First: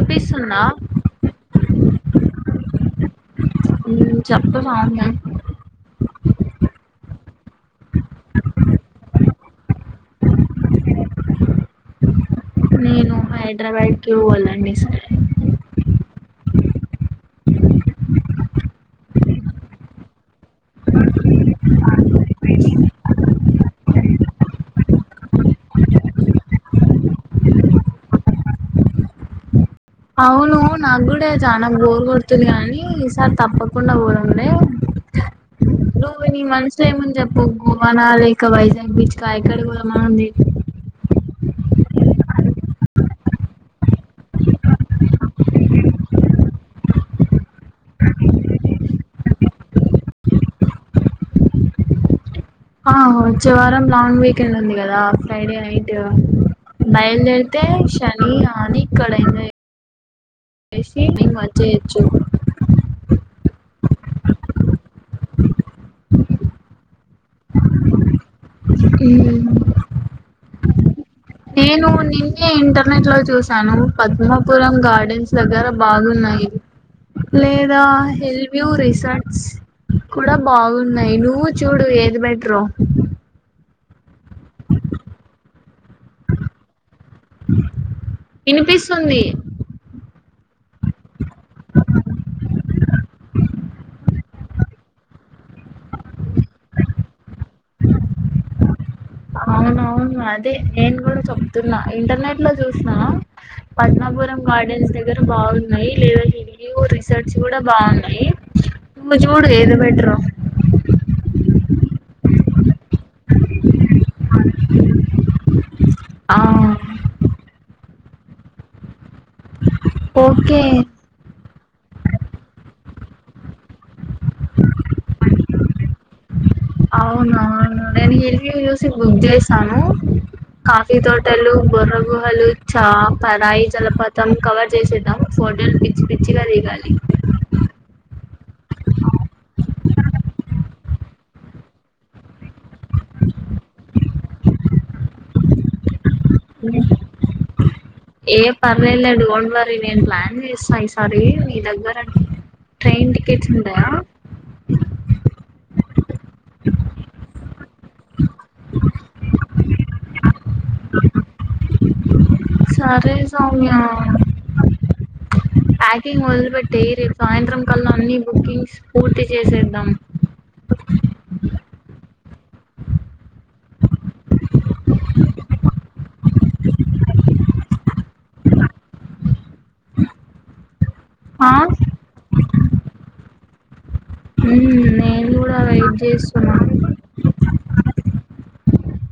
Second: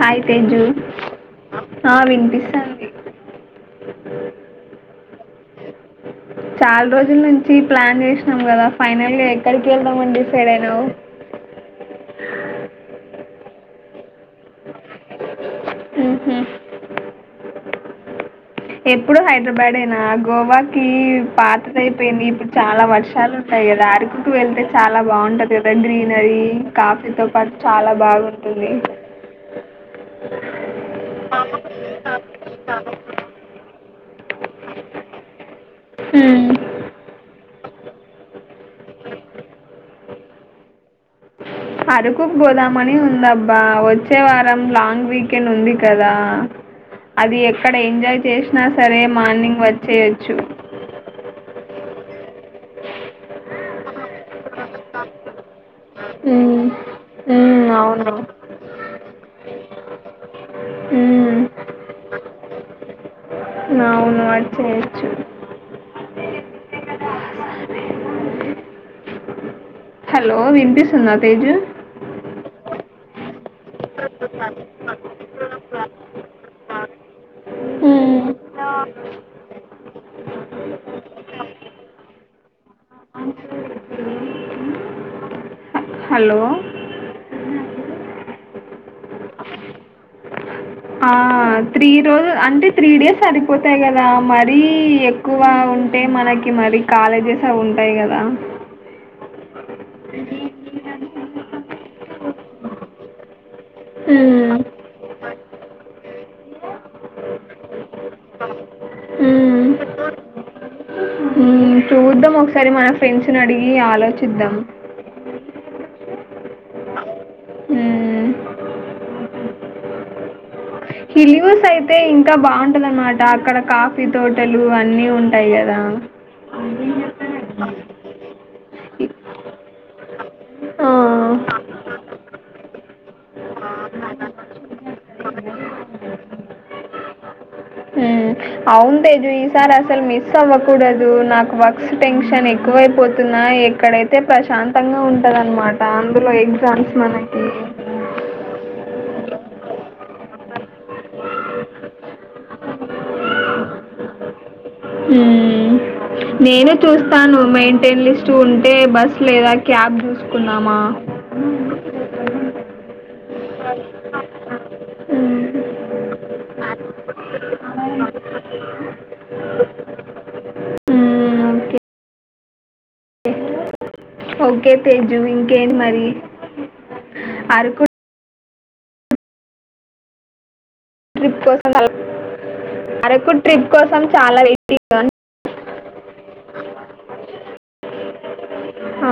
Hi Teju ఆ వినిపిస్తంది మ్మ్ చెప్పు సౌమ్య చాలా రోజుల నుంచి ప్లాన్ చేసినాం కదా ఫైనల్లీ ఎక్కడికి వెళ్దాంమని డిసైడ్ అయి హలో నేను హైదరాబాద్ కి పోవాలి అని డిసైడ్ హ్మ్ హు ఎప్పుడు హైదరాబాద్ అయినా గోవాకి పాతయిపోయింది ఇప్పుడు చాలా వర్షాలు ఉంటాయి కదా అరకుకు వెళ్తే చాలా బాగుంటది కదా గ్రీనరీ కాఫీతో పాటు చాలా బాగుంటుంది అవును నాకు కూడా చానా బోర్ కొడుతుంది అనీ ఈసారి తప్పక కుండ పోదాం లే నువ్వు ని మ్మ్. మనుసులో ఏం ఉందొ చెప్పు పోవనాాలక వైజాగ్ బీచ్ కాయక్కడ పో మగుంది అరుకుకు పోదామని ఉందబ్బా వచ్చే వారం లాంగ్ వీకెండ్ ఉంది కదా, అది ఎక్కడ ఎంజాయ్ చేసినా సరే మార్నింగ్ వచ్చేయచ్చు. ఆ వచ్చారా లాంగ్ వీకెండ్ ఉంది కదా ఫ్రైడే నైట్ గా హ్మ్ బయలుదేరితే హ్మ్ అవును శని హనీ ఇక్కడ ఎంజాయ్ చేసి మెయిన్ హ్మ్ వచ్చేయొచ్చు. నవున్నా వచ్చేయొచ్చు ఉ హలో వింత సున్నా నేను నిన్ని నేను ఇంటర్నెట్ లో చూసాను పద్మాపురం గార్డెన్స్ దగ్గర బాగున్నాయి, లేదా హ్మ్ హిల్ వ్యూ రిసార్ట్స్ కూడా బాగున్నాయి నువ్వు చూడు ఏది బెటర్. హలో వినిపిస్తుంది ఆ త్రీ రోజు అంటే త్రీ డేస్ సరిపోతాయి కదా మరీ ఎక్కువ ఉంటే మనకి మరి కాలేజెస్ అ ఉంటాయి కదా. అవును అదే నేను కూడా చెప్తున్నా ఇంటర్నెట్ లో చూసిన పద్మాపురం హ్మ్ గార్డెన్స్ దగ్గర బాగున్నాయి లేదా హి రిసర్స్ కూడా బాగున్నాయి నువ్వు చూడు హ్మ్ ఏదో బెటరో హ్మ్ చూద్దాం ఒకసారి మన ఫ్రెండ్స్ ను అడిగి మీ ఆలోచిద్దాం ఆ హ్మ్ ఓకే హిల్యూస్ అయితే ఇంకా బాగుంటదినమాట అక్కడ కాఫీ తోటలు అన్నీ ఉంటాయి కదా. అవున అవును నేను హింద్ హిల్ వ్యూ చూసి బుక్ చేసాను ఆ, కాఫీ తోటలు, బొర్ర గుహలు, చా పరాయి జలపాతం, కవర్ చేసేద్దాం ఫోటోలు పిచ్చి పిచ్చిగా దిగాలి. ఉమ్, అవును తేజు ఈసారి అసలు మిస్ అవ్వకూడదు నాకు వర్క్స్ టెన్షన్ ఎక్కువైపోతున్నా ఎక్కడైతే ప్రశాంతంగా ఉంటదనమాట. ఆమ్ దులో ఎగ్జామ్స్ మనకి ఏ పర్లేలేదు లే డోంట్ వర్రీ నేను ప్లాన్ చేసా ఈసారి మీ దగ్గర ట్రైన్ టికెట్స్ ఉంటాయా ఉమ్, నేను చూస్తాను మెయింటైన్ లిస్ట్ ఉంటే బస్ లేదా క్యాబ్ చూసుకున్నామా సరే సౌమ్య ఉమ్, ప్యాకింగ్ మొదలుపెట్టేయి రేపు సాయంత్రం కల్లా అన్న బుకింగ్స్ పూర్తి చేసేద్దాం. ఉమ్, ఓకే ఓకే తేజు ఇంకేంటి మరి. అరకు ట్రిప్ ఆ కోసం చాల వరకు ట్రిప్ కోసం చాలా ఉమ్ వెయిటింగ్ కానీ నేను గుడా చాలా వెయిట్ చేస్తునను ఆ,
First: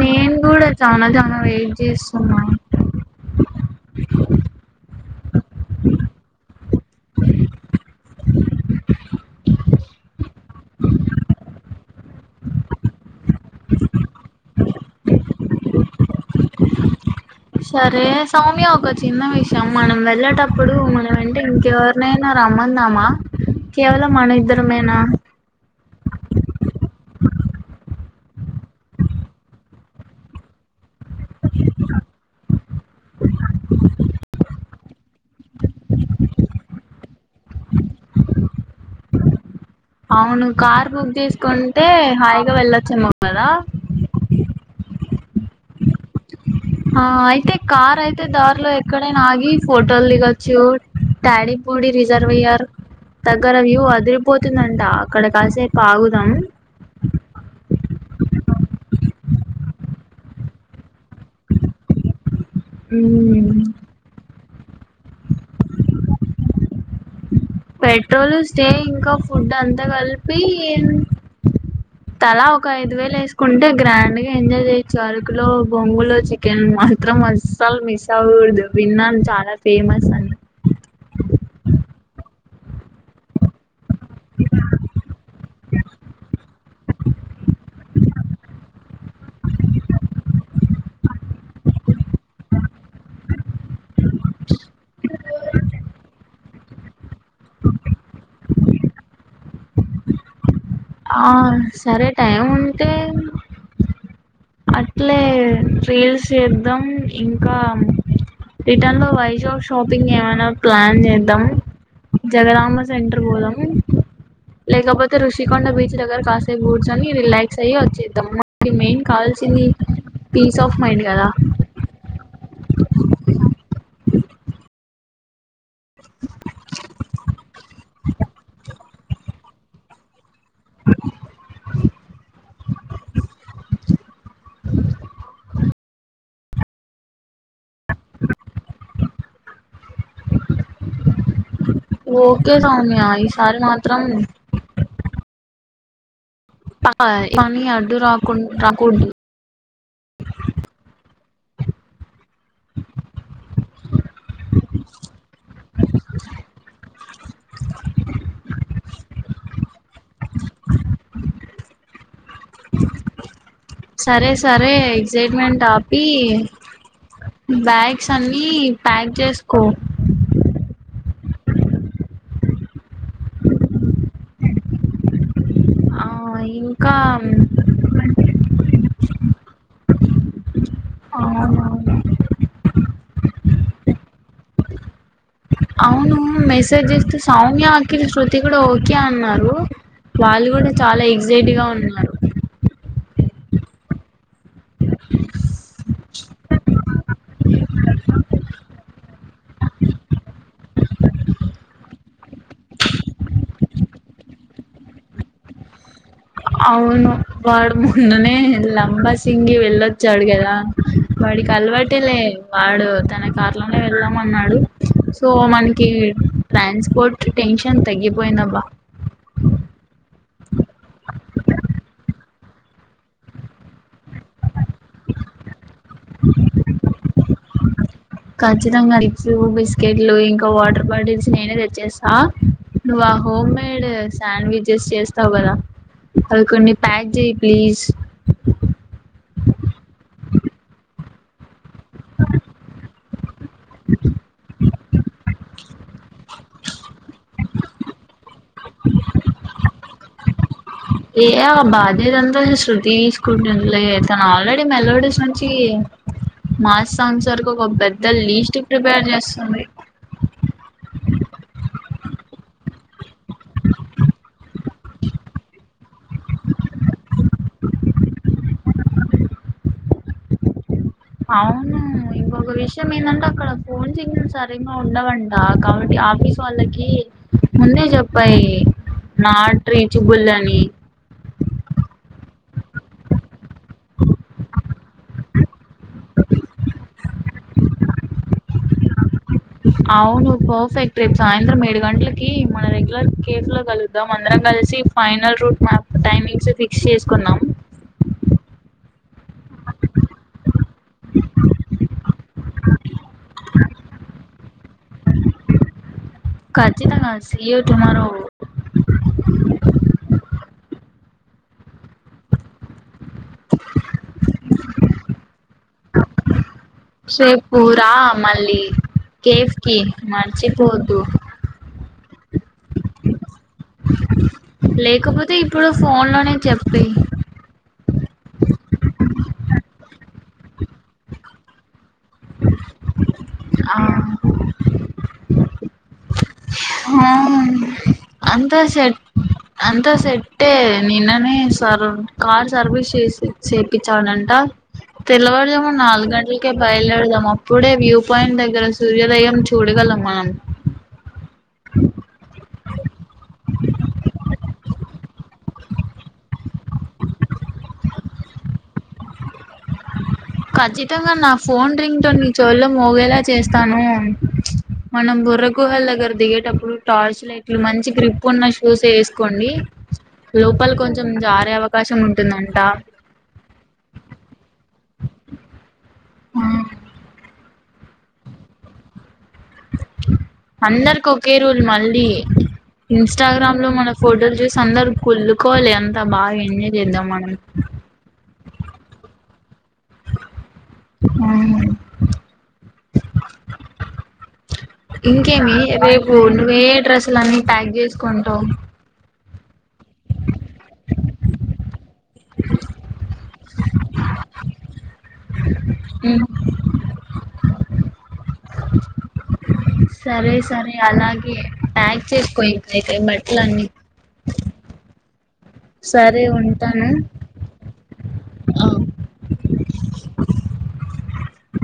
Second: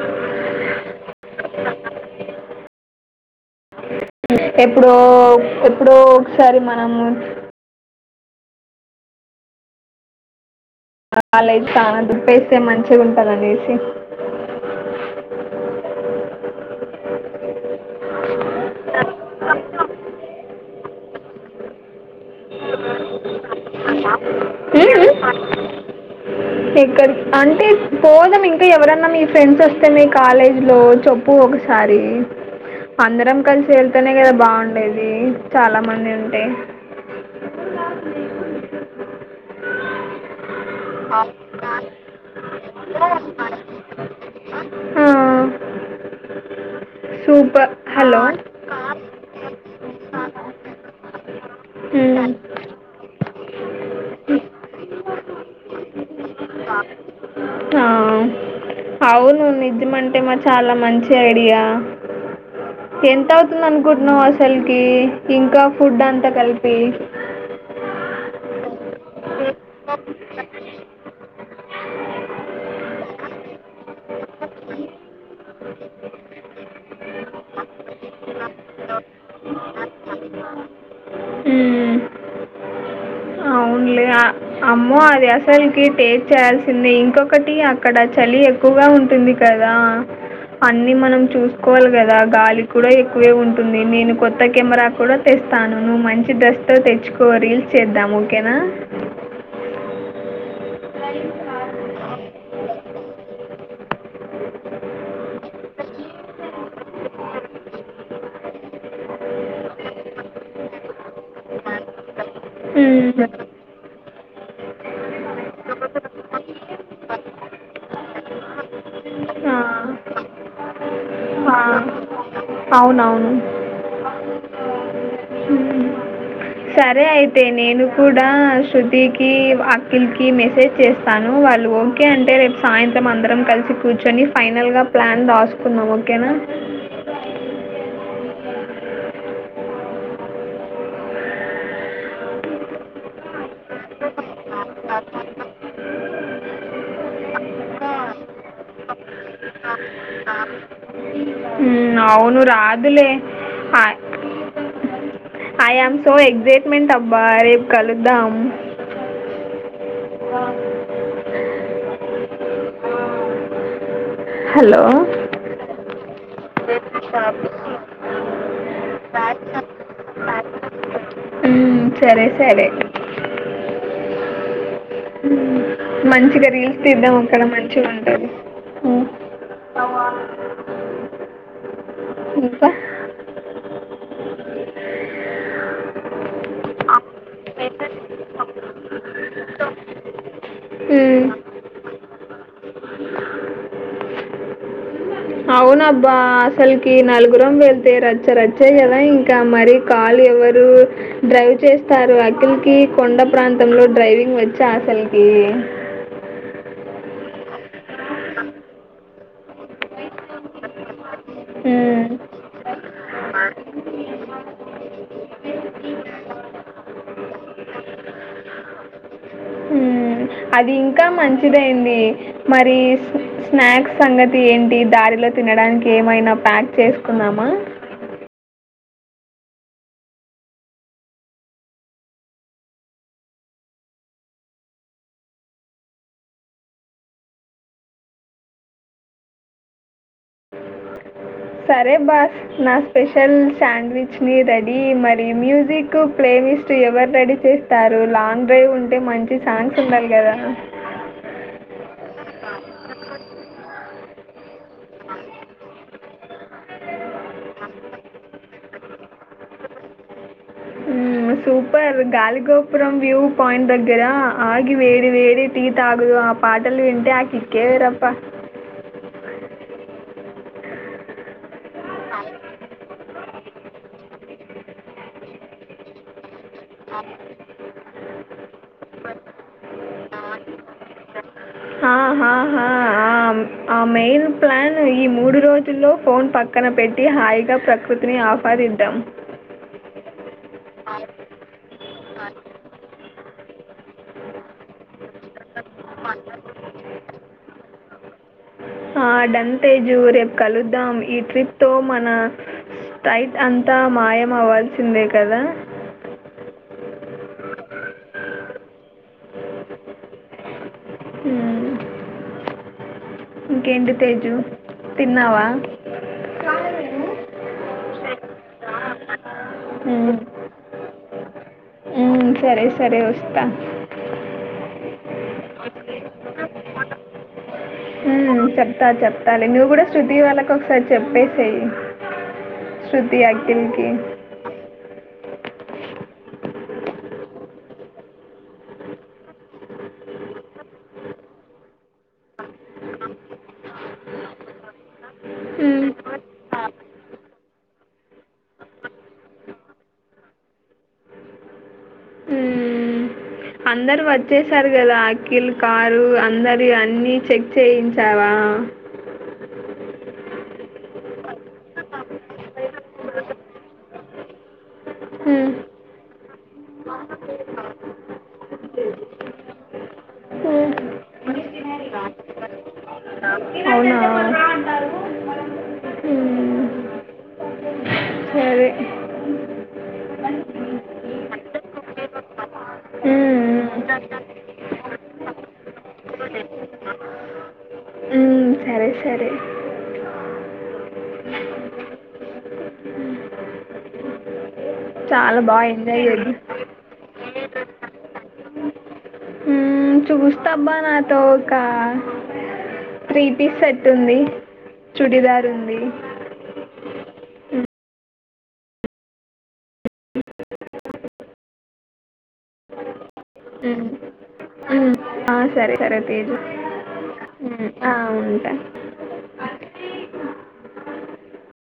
నేను కూడా చానా చానా వెయిట్ చేస్తున్నా ఎప్పుడో ఎప్పుడో ఒకసారి మ కమదు లేస్తా చానాదుప్పేస్తే మంచిగా ఉంటుంది అనేసి. సరే సౌమ్య ఒక చిన్న విషయం మనం వెళ్ళేటప్పుడు మనం వెంటే ఇంకెవరినైనా రమ్మందామా కేవలం మన ఇద్దరమేనా. ఎక్కడిక్ అంటే పోదాం ఇంకా ఎవరన్నా మీ ఫ్రెండ్స్ వస్తే మీ కాలేజ్లో చెప్పు ఒకసారి అందరం కలిసి వెళ్తేనే కదా బాగుండేది చాలా మంది ఉంటే. అవును కార్ బుక్ చేసుకోం అయితే హాయిగా వెళ్ళొచ్చామో కదా ఆ, ఆ అయితే సూపర్ కార్ హలో అయితే దారిలో ఇక్కడే ఆగి ఫోటోలు దిగొచ్చు టాడీపూడి ఉమ్, రిజర్వుర్ దగ్గర వ్యూ అదిరిపోతుందంట అక్కడ కాసేపు ఆగుదాం ఆ, అవును నిజం అంటే మా చాలా మంచి ఐడియా ఎంత మ్మ్. అవుతుంది అనుకుంటున్నావు అస అసల్ కీ ఇంకా ఫుడ్ అంతా కలిపి పెట్రోలు స్టే ఇంకా ఫుడ్ అంతా కలిపి తలా ఒక ఐదు వేలు వేసుకుంటే గ్రాండ్గా ఎంజాయ్ చేయచ్చు అరకులో బొంగులు చికెన్ మాత్రం అసలు మిస్ అవ్వూడదు విన్నాను చాలా ఫేమస్ అం మ్మ్. అవునులే ఆ- అమ్మో అది అసలుకి టేజ చేయాల్సిందే ఇంకొకటి అక్కడ చలి ఎక్కువగా ఆమ్మో అది అసలికి టీస్ట్ చేయాసిందే ఇంకొకటి అక్కడ చలి ఎక్కువ ఉంటుంది కదా అన్ని మనం చూసుకోవాలి కదా గాలి కూడా ఎక్కువే ఉంటుంది నేను కొత్త కెమెరా కూడా తెస్తాను నువ్వు మంచి డ్రస్ట్తో తెచ్చుకో రీల్స్ చేద్దాం ఓకేనా ఆ సరే టైం ఉంటే అట్లే రీల్స్ చేద్దాం ఇంకా రిటర్న్ లో వైజాగ్ షాపింగ్ ఏమైనా ప్లాన్ చేద్దాం జగదమ సెంటర్ మ్మ్. పోదాం లేకపోతే రఋషి ఎకొండ బీచ్ దగ్గర కాసే కూర్చొని రిలాక్స్ అయ్యి వచ్చేద్దాంకి మనకి మెయిన్ ఆ. కావాల్సింది పీస్ ఆఫ్ మైండ్ కదా ఆ. అవునవును మ్మ్. సరే అయితే నేను కూడా శృతికి, అకిల్కి, మెసేజ్ చేస్తాను వాళ్ళు ఓకే అంటే రేపు సాయంత్రం అందరం కలిసి కూర్చొని ఫైనల్గా ప్లాన్ రాసుకుందాం ఓకేనా. ఓకే సౌమ్య ఈసారి మాత్రం [unintelligible] కానీ అడ్డు రాకు రాకూడ్దు అవును రాదులే ఆ అ ఐ ఆమ్ సో ఎక్సైట్మెంట్ అబ్బా రేపు కలుద్దాం సరే సరే హలో ఎక్సైట్మెంట్ ఆ ఇ బ్యాగ్స్ అన్ని ఈ ప్యాక్ చేసుకో మ్మ్, సరే సరే మం ఆ మంచిగా రీల్ ఇంకా తిదాము అక్కడ మంచిగా ఉంటది అ అవు అవును ఇంకా అవును మెసేజ్ ఇస్తే సౌమ్య అఖిల్ శృతి కూడా ఓకే అన్నారు వాళ్ళు కూడా చాలా మ్మ్. ఎక్సయిట్ గా ఉన్నారు అవున అబ్బా అసలకి నలుగురం వెళ్తే రచ్చ రచ్చాయి కదా ఇంకా మరి కాలు ఎవరు డ్రైవ్ చేస్తారు అఖిల్ కీ కొండ ప్రాంతంలో డ్రైవింగ్ వచ్చా అసలకి అవును వాడు మొన్ననే లంబాసింగి వెళ్ళొచ్చాడు కదా వాడికి అలవాటే మ్మ్. లే వాడు తన కార్లోనే వెళ్దామన్నాడు సో మనకి ట్రాన్స్పోర్ట్ టెన్షన్ తగ్గిపోయిందబ్బా మ్మ్. అది ఇంకా మంచిదయింది మరి స్నాక్స్ సంగతి ఏంటి దారిలో తినడానికి ఏమైనా ప్యాక్ చేసుకున్నా మా ఖచ్చితంగా ఎగ్స్ బిస్కెట్లు ఇంకా వాటర్ బాటిల్స్ నేనే తెచ్చేస్తా నువ్ ఆ హోమ్ మేడ్ శాండ్విచెస్ చేస్తావు కదా అవి కొన్ని ప్యాక్ చెయి ప్లీజ్ సరే అబ్బా న స్పెషల్ శాండ్విచ్ ని రెడీ మరి మ్యూజిక్ ప్లే లిస్ట్ ఎవరు రెడీ చేస్తారు లాంగ్ డ్రైవ్ ఉంటే మంచి సాంగ్స్ ఉండాలి కదా ఏ బాధ్యత అంతా శృతి తను ఆల్రెడీ మెలోడీస్ నుంచి మాస్ సాంగ్స్ వరకు ఒక పెద్ద లీస్ట్ ప్రిపేర్ చేస్తుంది మ్మ్. సూపర్ గాలిగోపురం వ్యూ పాయింట్ దగ్గరా ఆగి వేడి వేడి టీ తగుదు ఆ పాటల్ వెంటే ఆకి ఇక్కేవరప్ప అవును ఇంకొక విషయం ఏందంటే అక్కడ ఫోన్ సిగ్నల్ సరగా ఉండవంట కాబట్టి ఆఫీస్ వాళ్ళకి ముందే చెప్పాయి నాట్ రీచబుల్ అని హా హా హా ఆ- ఆ మెయిన్ ప్లాన్ ఈ మూడు రోజ్ లో ఫోన్ పక్కన పెట్టి హాయిగా ప్రకృతిని ఆవాదిద్దాం అవును పర్ఫెక్ట్ ట్రిప్, సాయంత్రం ఏడు గంటలకి మన రెగ్యులర్ కేఫ లో కలుద్దాం, అందరం కలిసి final route map timings fix చేసుకుందాం. ఆ డన్ంతేజు రేపు కలుద్దాం ఈ ట్రిప్తో మన స్టైట్ అంతా మాయం అవ్వాల్సిందే కదా కఖచ్చిత కాసి ఇయో టుమార మ్మ్. ఇంకేంటి తేజు తిన్నావా శే పూరా మళ్ళీ కేఫ్ కి మ్మ్. మర్చిపోద్దు ఉమా సరే సరే వస్తా లేకపోతే ఇప్పుడు ఫోన్ లోనే చెప్పే చెప్తా చెప్తాలి నువ్వు కూడా శృతి వాళ్ళకు ఒకసారి చెప్పేసేయి శుతి ఆ అకికి అంత సట్ అంతా సెట్ే నిన్ననే సర్ కార్ సర్వీస్ చేసి చేపంచాడంట తెలవడదాము ఉమ్, నాలుగు గంటలకే బయలుదేడదాం అప్పుడే వ్యూ పాయింట్ దగ్గర సూర్యోదయం చూడగలం మనం అందరు వచ్చే చారు కదా అఖిల్ కారు అందరి అన్ని చెక్ చేయించావా ఖచ్చితంగా నా ఫోన్ రింగ్తోో నీ చోట్లో మోగేలా చేస్తాను మనం బుర్ర ఉమ్, గుహల దగ్గర దిగేటప్పుడు టార్చ్ లైట్లు మంచి క్రిప్ ఉన్న షూస్ వేసుకోండి లోపల ఉమ్. కొంచెం జారే అవకాశం ఉంటుందంట అవునా ఉమ్, ఆ సరే అందరి ఒకే రూల్ మళ్ళీ ఉమ్, ఇంస్టాగ్రామ్ ఉమ్, లో మన ఫోటోలు చూసి అందరు కులుకోవాలి అంత బాగా ఎంజాయ్ చేద్దాం మనం ఉమ్, సరే సరే ఆ చాలా ఇంకేమి బాగా ఎంజాయ్ రేపు చేద్దాం నువ్వే డ్రెస్ ఇలన్నీ ప్యాక్ చేసుకుంటా త బనాత కా త్రీ పీస్ సట్ ఉంది చుడిదార్ ఉంది ఈ సరే సరే అలాగే ప్యాక్ చేసుకోయిక మట్లన్నీ మ్మ్. మ్మ్, ఆ, సరే తేజు ఉంటాను మ్మ్. ఆ, ఉంటా ఆ